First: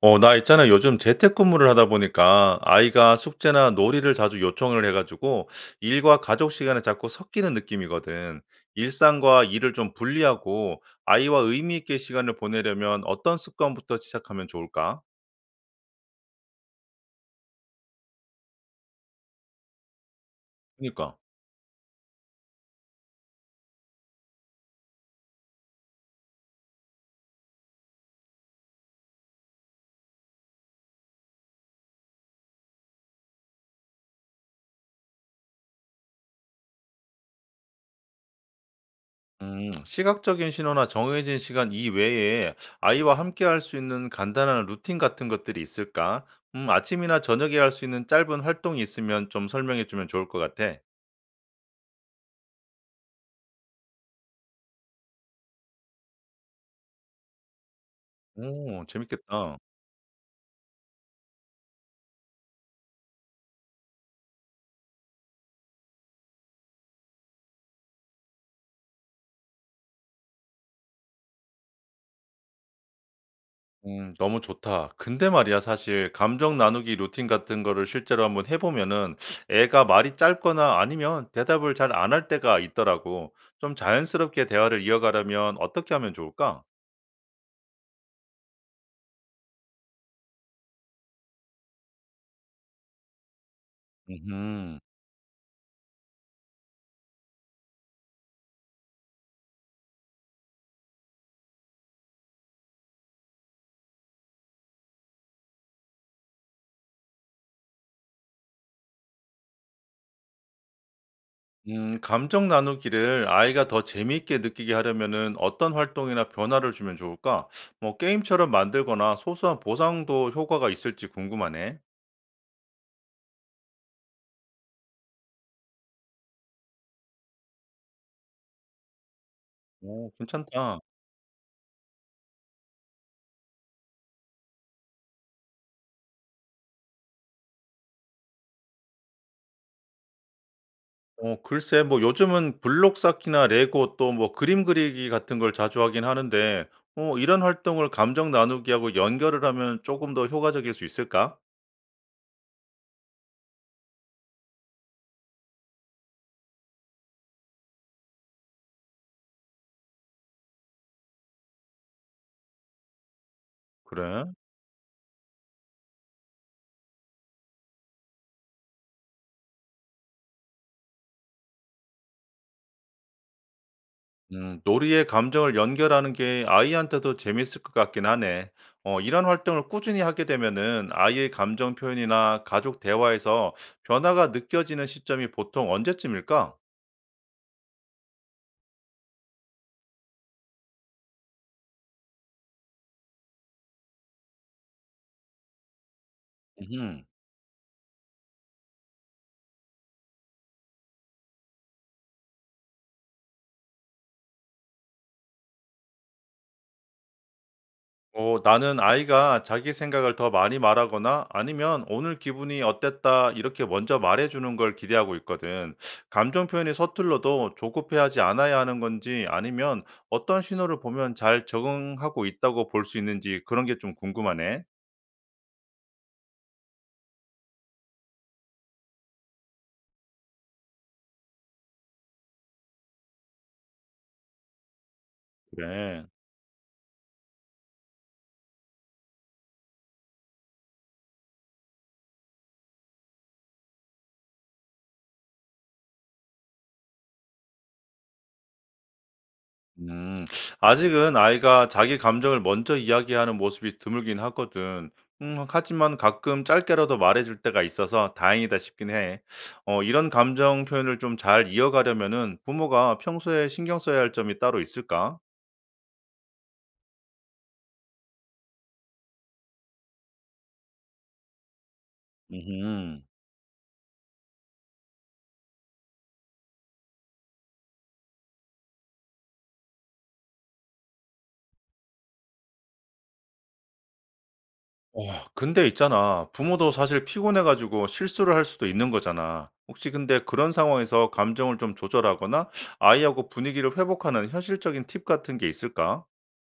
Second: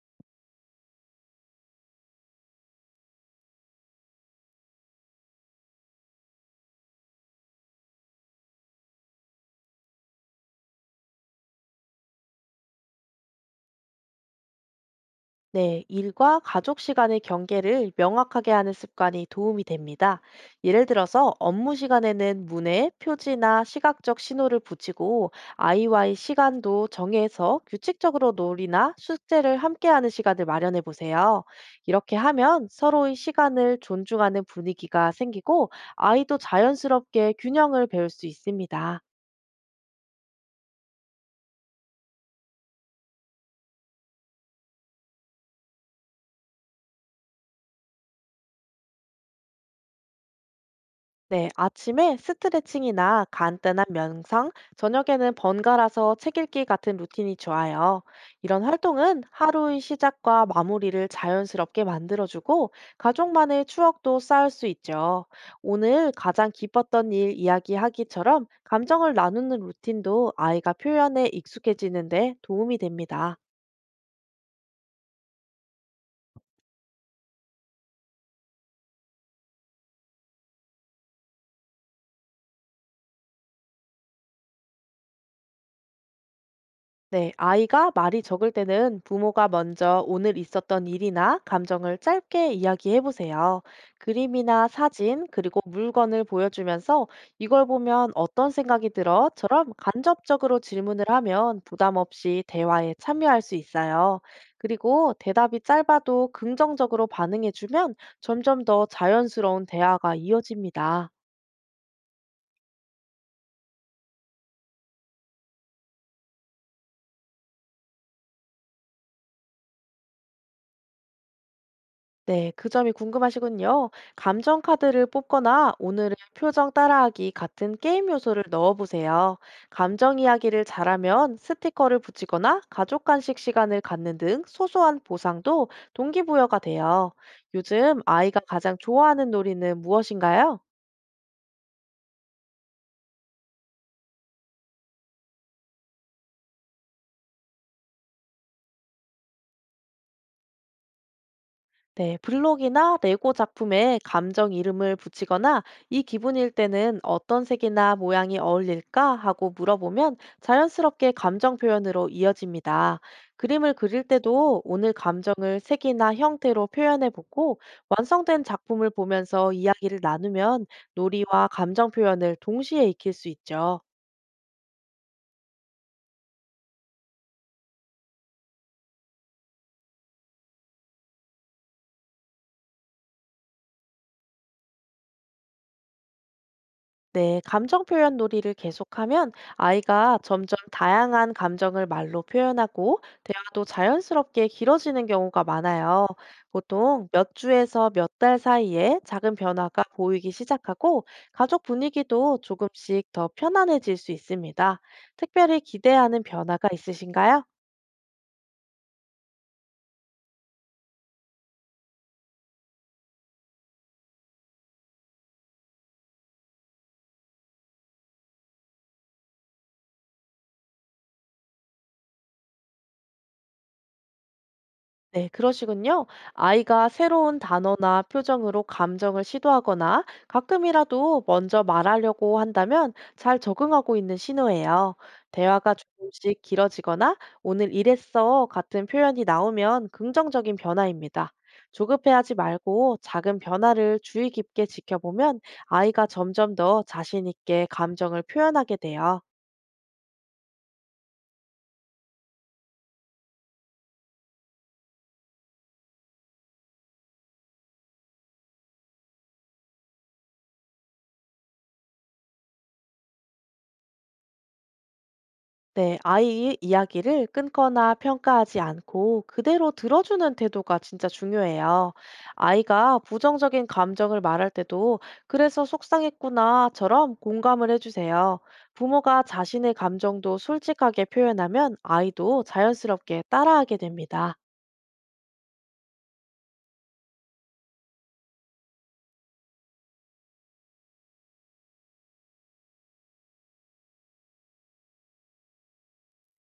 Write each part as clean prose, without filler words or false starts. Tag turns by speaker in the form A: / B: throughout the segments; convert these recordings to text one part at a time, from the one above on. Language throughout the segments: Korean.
A: 나 있잖아. 요즘 재택근무를 하다 보니까 아이가 숙제나 놀이를 자주 요청을 해가지고 일과 가족 시간에 자꾸 섞이는 느낌이거든. 일상과 일을 좀 분리하고 아이와 의미 있게 시간을 보내려면 어떤 습관부터 시작하면 좋을까?
B: 네, 일과 가족 시간의 경계를 명확하게 하는 습관이 도움이 됩니다. 예를
A: 그러니까.
B: 들어서 업무 시간에는 문에 표지나 시각적 신호를 붙이고 아이와의 시간도 정해서 규칙적으로 놀이나 숙제를 함께하는 시간을 마련해 보세요. 이렇게 하면 서로의 시간을 존중하는 분위기가 생기고 아이도 자연스럽게 균형을 배울 수 있습니다.
A: 시각적인 신호나 정해진 시간 이외에 아이와 함께 할 수 있는 간단한 루틴 같은 것들이 있을까? 아침이나 저녁에 할 수 있는 짧은 활동이 있으면 좀 설명해 주면 좋을 것 같아.
B: 네, 아침에 스트레칭이나 간단한 명상, 저녁에는 번갈아서 책 읽기 같은 루틴이 좋아요. 이런
A: 오,
B: 활동은
A: 재밌겠다.
B: 하루의 시작과 마무리를 자연스럽게 만들어주고 가족만의 추억도 쌓을 수 있죠. 오늘 가장 기뻤던 일 이야기하기처럼 감정을 나누는 루틴도 아이가 표현에 익숙해지는데 도움이 됩니다.
A: 너무 좋다. 근데 말이야, 사실 감정 나누기 루틴 같은 거를 실제로 한번 해 보면은 애가 말이 짧거나 아니면 대답을 잘 안 할 때가 있더라고. 좀 자연스럽게 대화를 이어가려면 어떻게 하면 좋을까?
B: 네, 아이가 말이 적을 때는 부모가 먼저 오늘 있었던 일이나 감정을 짧게 이야기해 보세요. 그림이나
A: 음
B: 사진, 그리고 물건을 보여주면서 이걸 보면 어떤 생각이 들어?처럼 간접적으로 질문을 하면 부담 없이 대화에 참여할 수 있어요. 그리고 대답이 짧아도 긍정적으로 반응해 주면 점점 더 자연스러운 대화가 이어집니다.
A: 감정 나누기를 아이가 더 재미있게 느끼게 하려면은 어떤 활동이나 변화를 주면 좋을까? 뭐 게임처럼 만들거나 소소한 보상도 효과가 있을지 궁금하네.
B: 네, 그 점이 궁금하시군요. 감정 카드를 뽑거나 오늘의 표정 따라하기 같은 게임 요소를 넣어보세요.
A: 오,
B: 감정 이야기를
A: 괜찮다.
B: 잘하면 스티커를 붙이거나 가족 간식 시간을 갖는 등 소소한 보상도 동기부여가 돼요. 요즘 아이가 가장 좋아하는 놀이는 무엇인가요?
A: 글쎄, 뭐 요즘은 블록 쌓기나 레고, 또 뭐 그림 그리기 같은 걸 자주 하긴 하는데 이런 활동을 감정 나누기하고 연결을 하면 조금 더 효과적일 수 있을까?
B: 네, 블록이나 레고 작품에 감정 이름을 붙이거나 이 기분일 때는 어떤 색이나 모양이 어울릴까 하고 물어보면 자연스럽게 감정 표현으로 이어집니다. 그림을 그릴
A: 그래?
B: 때도 오늘 감정을 색이나 형태로 표현해 보고 완성된 작품을 보면서 이야기를 나누면 놀이와 감정 표현을 동시에 익힐 수 있죠.
A: 놀이에 감정을 연결하는 게 아이한테도 재미있을 것 같긴 하네. 이런 활동을 꾸준히 하게 되면은 아이의 감정 표현이나 가족 대화에서 변화가 느껴지는 시점이 보통 언제쯤일까?
B: 네, 감정 표현 놀이를 계속하면 아이가 점점 다양한 감정을 말로 표현하고 대화도 자연스럽게 길어지는 경우가 많아요. 보통 몇 주에서 몇 달 사이에 작은 변화가 보이기 시작하고 가족 분위기도 조금씩 더 편안해질 수 있습니다. 특별히 기대하는 변화가 있으신가요?
A: 나는 아이가 자기 생각을 더 많이 말하거나 아니면 오늘 기분이 어땠다 이렇게 먼저 말해주는 걸 기대하고 있거든. 감정 표현이 서툴러도 조급해하지 않아야 하는 건지, 아니면 어떤 신호를 보면 잘 적응하고 있다고 볼 수 있는지 그런 게 좀 궁금하네.
B: 네, 그러시군요. 아이가 새로운 단어나 표정으로 감정을 시도하거나 가끔이라도 먼저 말하려고 한다면 잘 적응하고 있는 신호예요. 대화가
A: 그래.
B: 조금씩 길어지거나 오늘 이랬어 같은 표현이 나오면 긍정적인 변화입니다. 조급해하지 말고 작은 변화를 주의 깊게 지켜보면 아이가 점점 더 자신 있게 감정을 표현하게 돼요.
A: 음. 아직은 아이가 자기 감정을 먼저 이야기하는 모습이 드물긴 하거든. 하지만 가끔 짧게라도 말해줄 때가 있어서 다행이다 싶긴 해. 이런 감정 표현을 좀 잘 이어가려면은 부모가 평소에 신경 써야 할 점이 따로 있을까?
B: 네, 아이의 이야기를 끊거나 평가하지 않고 그대로 들어주는 태도가 진짜 중요해요. 아이가
A: 음.
B: 부정적인 감정을 말할 때도 그래서 속상했구나처럼 공감을 해주세요. 부모가 자신의 감정도 솔직하게 표현하면 아이도 자연스럽게 따라하게 됩니다.
A: 어, 근데 있잖아. 부모도 사실 피곤해가지고 실수를 할 수도 있는 거잖아. 혹시 근데 그런 상황에서 감정을 좀 조절하거나 아이하고 분위기를 회복하는 현실적인 팁 같은 게 있을까?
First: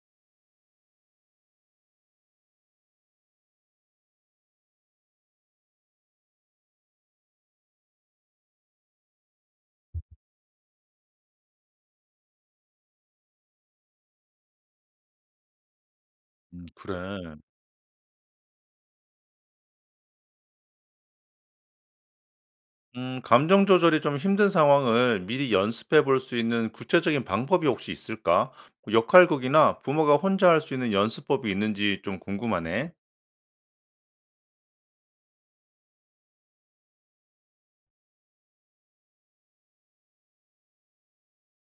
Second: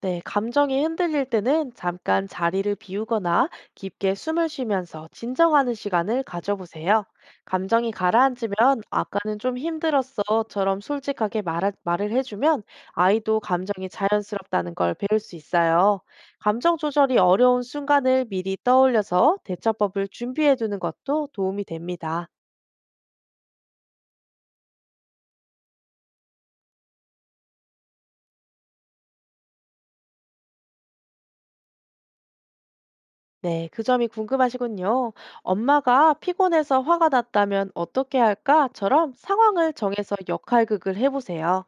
B: 네, 감정이 흔들릴 때는 잠깐 자리를 비우거나 깊게 숨을 쉬면서 진정하는 시간을 가져보세요. 감정이 가라앉으면 아까는 좀 힘들었어처럼 솔직하게 말 말을 해주면 아이도 감정이 자연스럽다는 걸 배울 수 있어요. 감정 조절이
A: 그래.
B: 어려운 순간을 미리 떠올려서 대처법을 준비해 두는 것도 도움이 됩니다.
A: 감정 조절이 좀 힘든 상황을 미리 연습해 볼 수 있는 구체적인 방법이 혹시 있을까? 뭐 역할극이나 부모가 혼자 할 수 있는 연습법이 있는지 좀 궁금하네.
B: 네, 그 점이 궁금하시군요. 엄마가 피곤해서 화가 났다면 어떻게 할까?처럼 상황을 정해서 역할극을 해보세요.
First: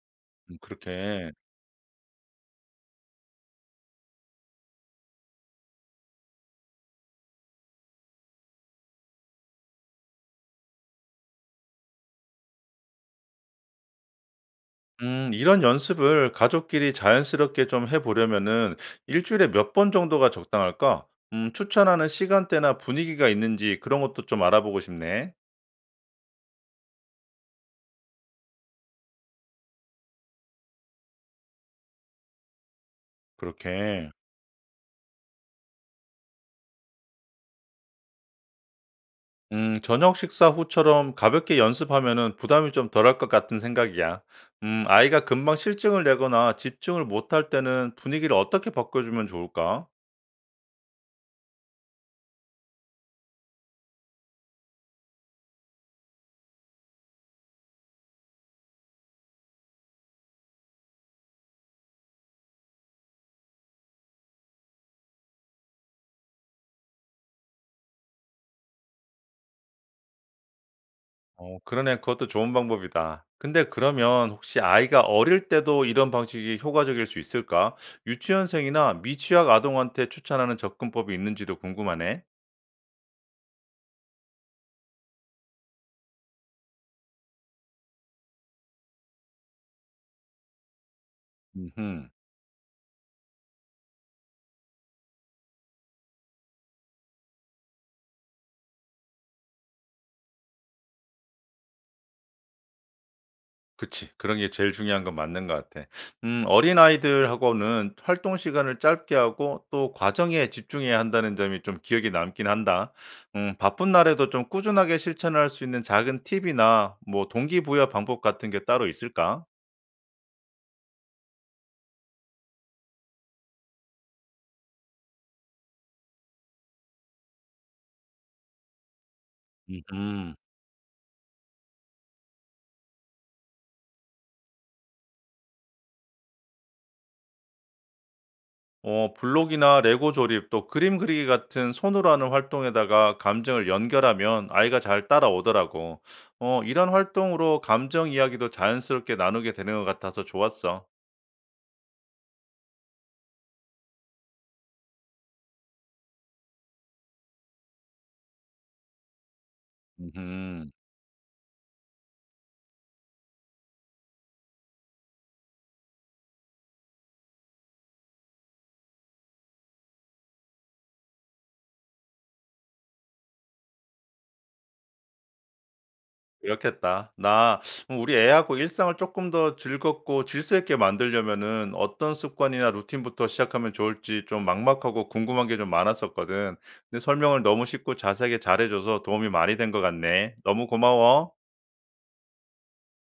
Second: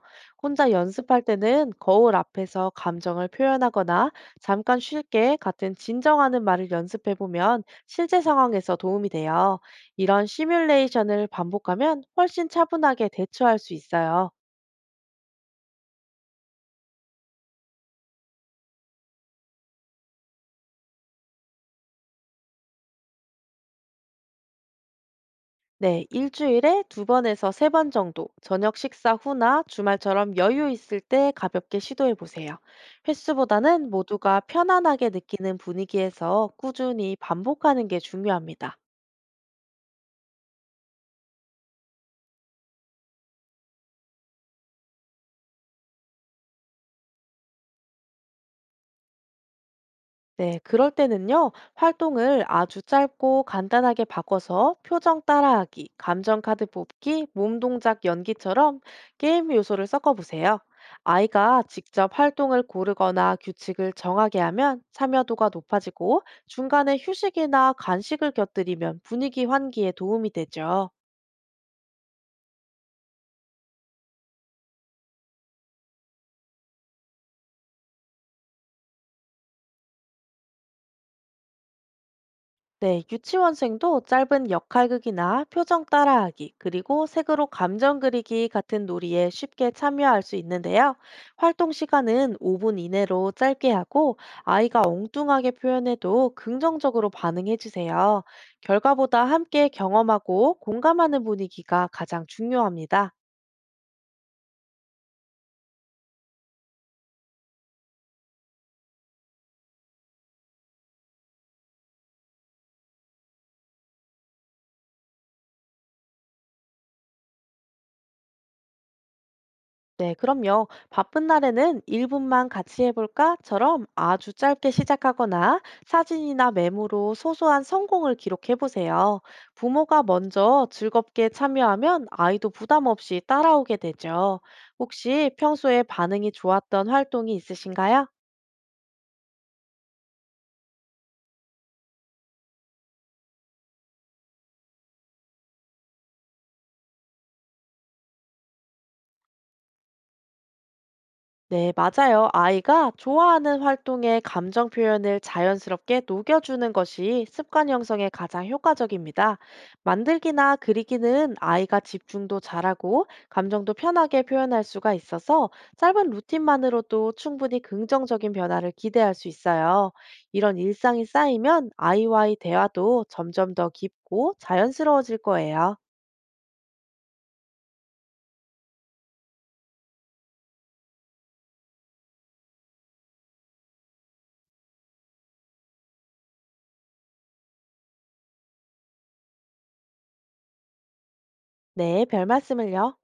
B: 혼자 연습할
A: 그렇게.
B: 때는 거울 앞에서 감정을 표현하거나 잠깐 쉴게 같은 진정하는 말을 연습해보면 실제 상황에서 도움이 돼요. 이런 시뮬레이션을 반복하면 훨씬 차분하게 대처할 수 있어요.
A: 이런 연습을 가족끼리 자연스럽게 좀 해보려면은 일주일에 몇 번 정도가 적당할까? 추천하는 시간대나 분위기가 있는지 그런 것도 좀 알아보고 싶네.
B: 네, 일주일에 두 번에서 세 번 정도, 저녁 식사 후나 주말처럼 여유 있을 때 가볍게 시도해 보세요. 횟수보다는
A: 그렇게.
B: 모두가 편안하게 느끼는 분위기에서 꾸준히 반복하는 게 중요합니다.
A: 저녁 식사 후처럼 가볍게 연습하면은 부담이 좀 덜할 것 같은 생각이야. 아이가 금방 실증을 내거나 집중을 못할 때는 분위기를 어떻게 바꿔주면 좋을까?
B: 네, 그럴 때는요, 활동을 아주 짧고 간단하게 바꿔서 표정 따라하기, 감정 카드 뽑기, 몸 동작 연기처럼 게임 요소를 섞어보세요. 아이가 직접 활동을 고르거나 규칙을 정하게 하면 참여도가 높아지고 중간에 휴식이나 간식을 곁들이면 분위기 환기에 도움이 되죠.
A: 어, 그러네. 그것도 좋은 방법이다. 근데 그러면 혹시 아이가 어릴 때도 이런 방식이 효과적일 수 있을까? 유치원생이나 미취학 아동한테 추천하는 접근법이 있는지도 궁금하네.
B: 네, 유치원생도 짧은 역할극이나 표정 따라하기, 그리고 색으로 감정 그리기 같은 놀이에 쉽게 참여할 수 있는데요. 활동
A: 음.
B: 시간은 5분 이내로 짧게 하고, 아이가 엉뚱하게 표현해도 긍정적으로 반응해 주세요. 결과보다 함께 경험하고 공감하는 분위기가 가장 중요합니다.
A: 그치. 그런 게 제일 중요한 건 맞는 것 같아. 어린아이들하고는 활동 시간을 짧게 하고 또 과정에 집중해야 한다는 점이 좀 기억에 남긴 한다. 바쁜 날에도 좀 꾸준하게 실천할 수 있는 작은 팁이나 뭐 동기부여 방법 같은 게 따로 있을까?
B: 네, 그럼요. 바쁜 날에는 1분만 같이 해볼까?처럼 아주 짧게 시작하거나 사진이나 메모로 소소한 성공을 기록해보세요. 부모가
A: 음
B: 먼저 즐겁게 참여하면 아이도 부담 없이 따라오게 되죠. 혹시 평소에 반응이 좋았던 활동이 있으신가요?
A: 블록이나 레고 조립, 또 그림 그리기 같은 손으로 하는 활동에다가 감정을 연결하면 아이가 잘 따라오더라고. 이런 활동으로 감정 이야기도 자연스럽게 나누게 되는 것 같아서 좋았어.
B: 네, 맞아요. 아이가 좋아하는 활동에 감정 표현을 자연스럽게 녹여주는 것이 습관 형성에 가장 효과적입니다. 만들기나
A: 음
B: 그리기는 아이가 집중도 잘하고 감정도 편하게 표현할 수가 있어서 짧은 루틴만으로도 충분히 긍정적인 변화를 기대할 수 있어요. 이런 일상이 쌓이면 아이와의 대화도 점점 더 깊고 자연스러워질 거예요.
A: 그렇겠다. 나 우리 애하고 일상을 조금 더 즐겁고 질서 있게 만들려면은 어떤 습관이나 루틴부터 시작하면 좋을지 좀 막막하고 궁금한 게 좀 많았었거든. 근데 설명을 너무 쉽고 자세하게 잘해 줘서 도움이 많이 된 것 같네. 너무 고마워.
B: 네, 별 말씀을요.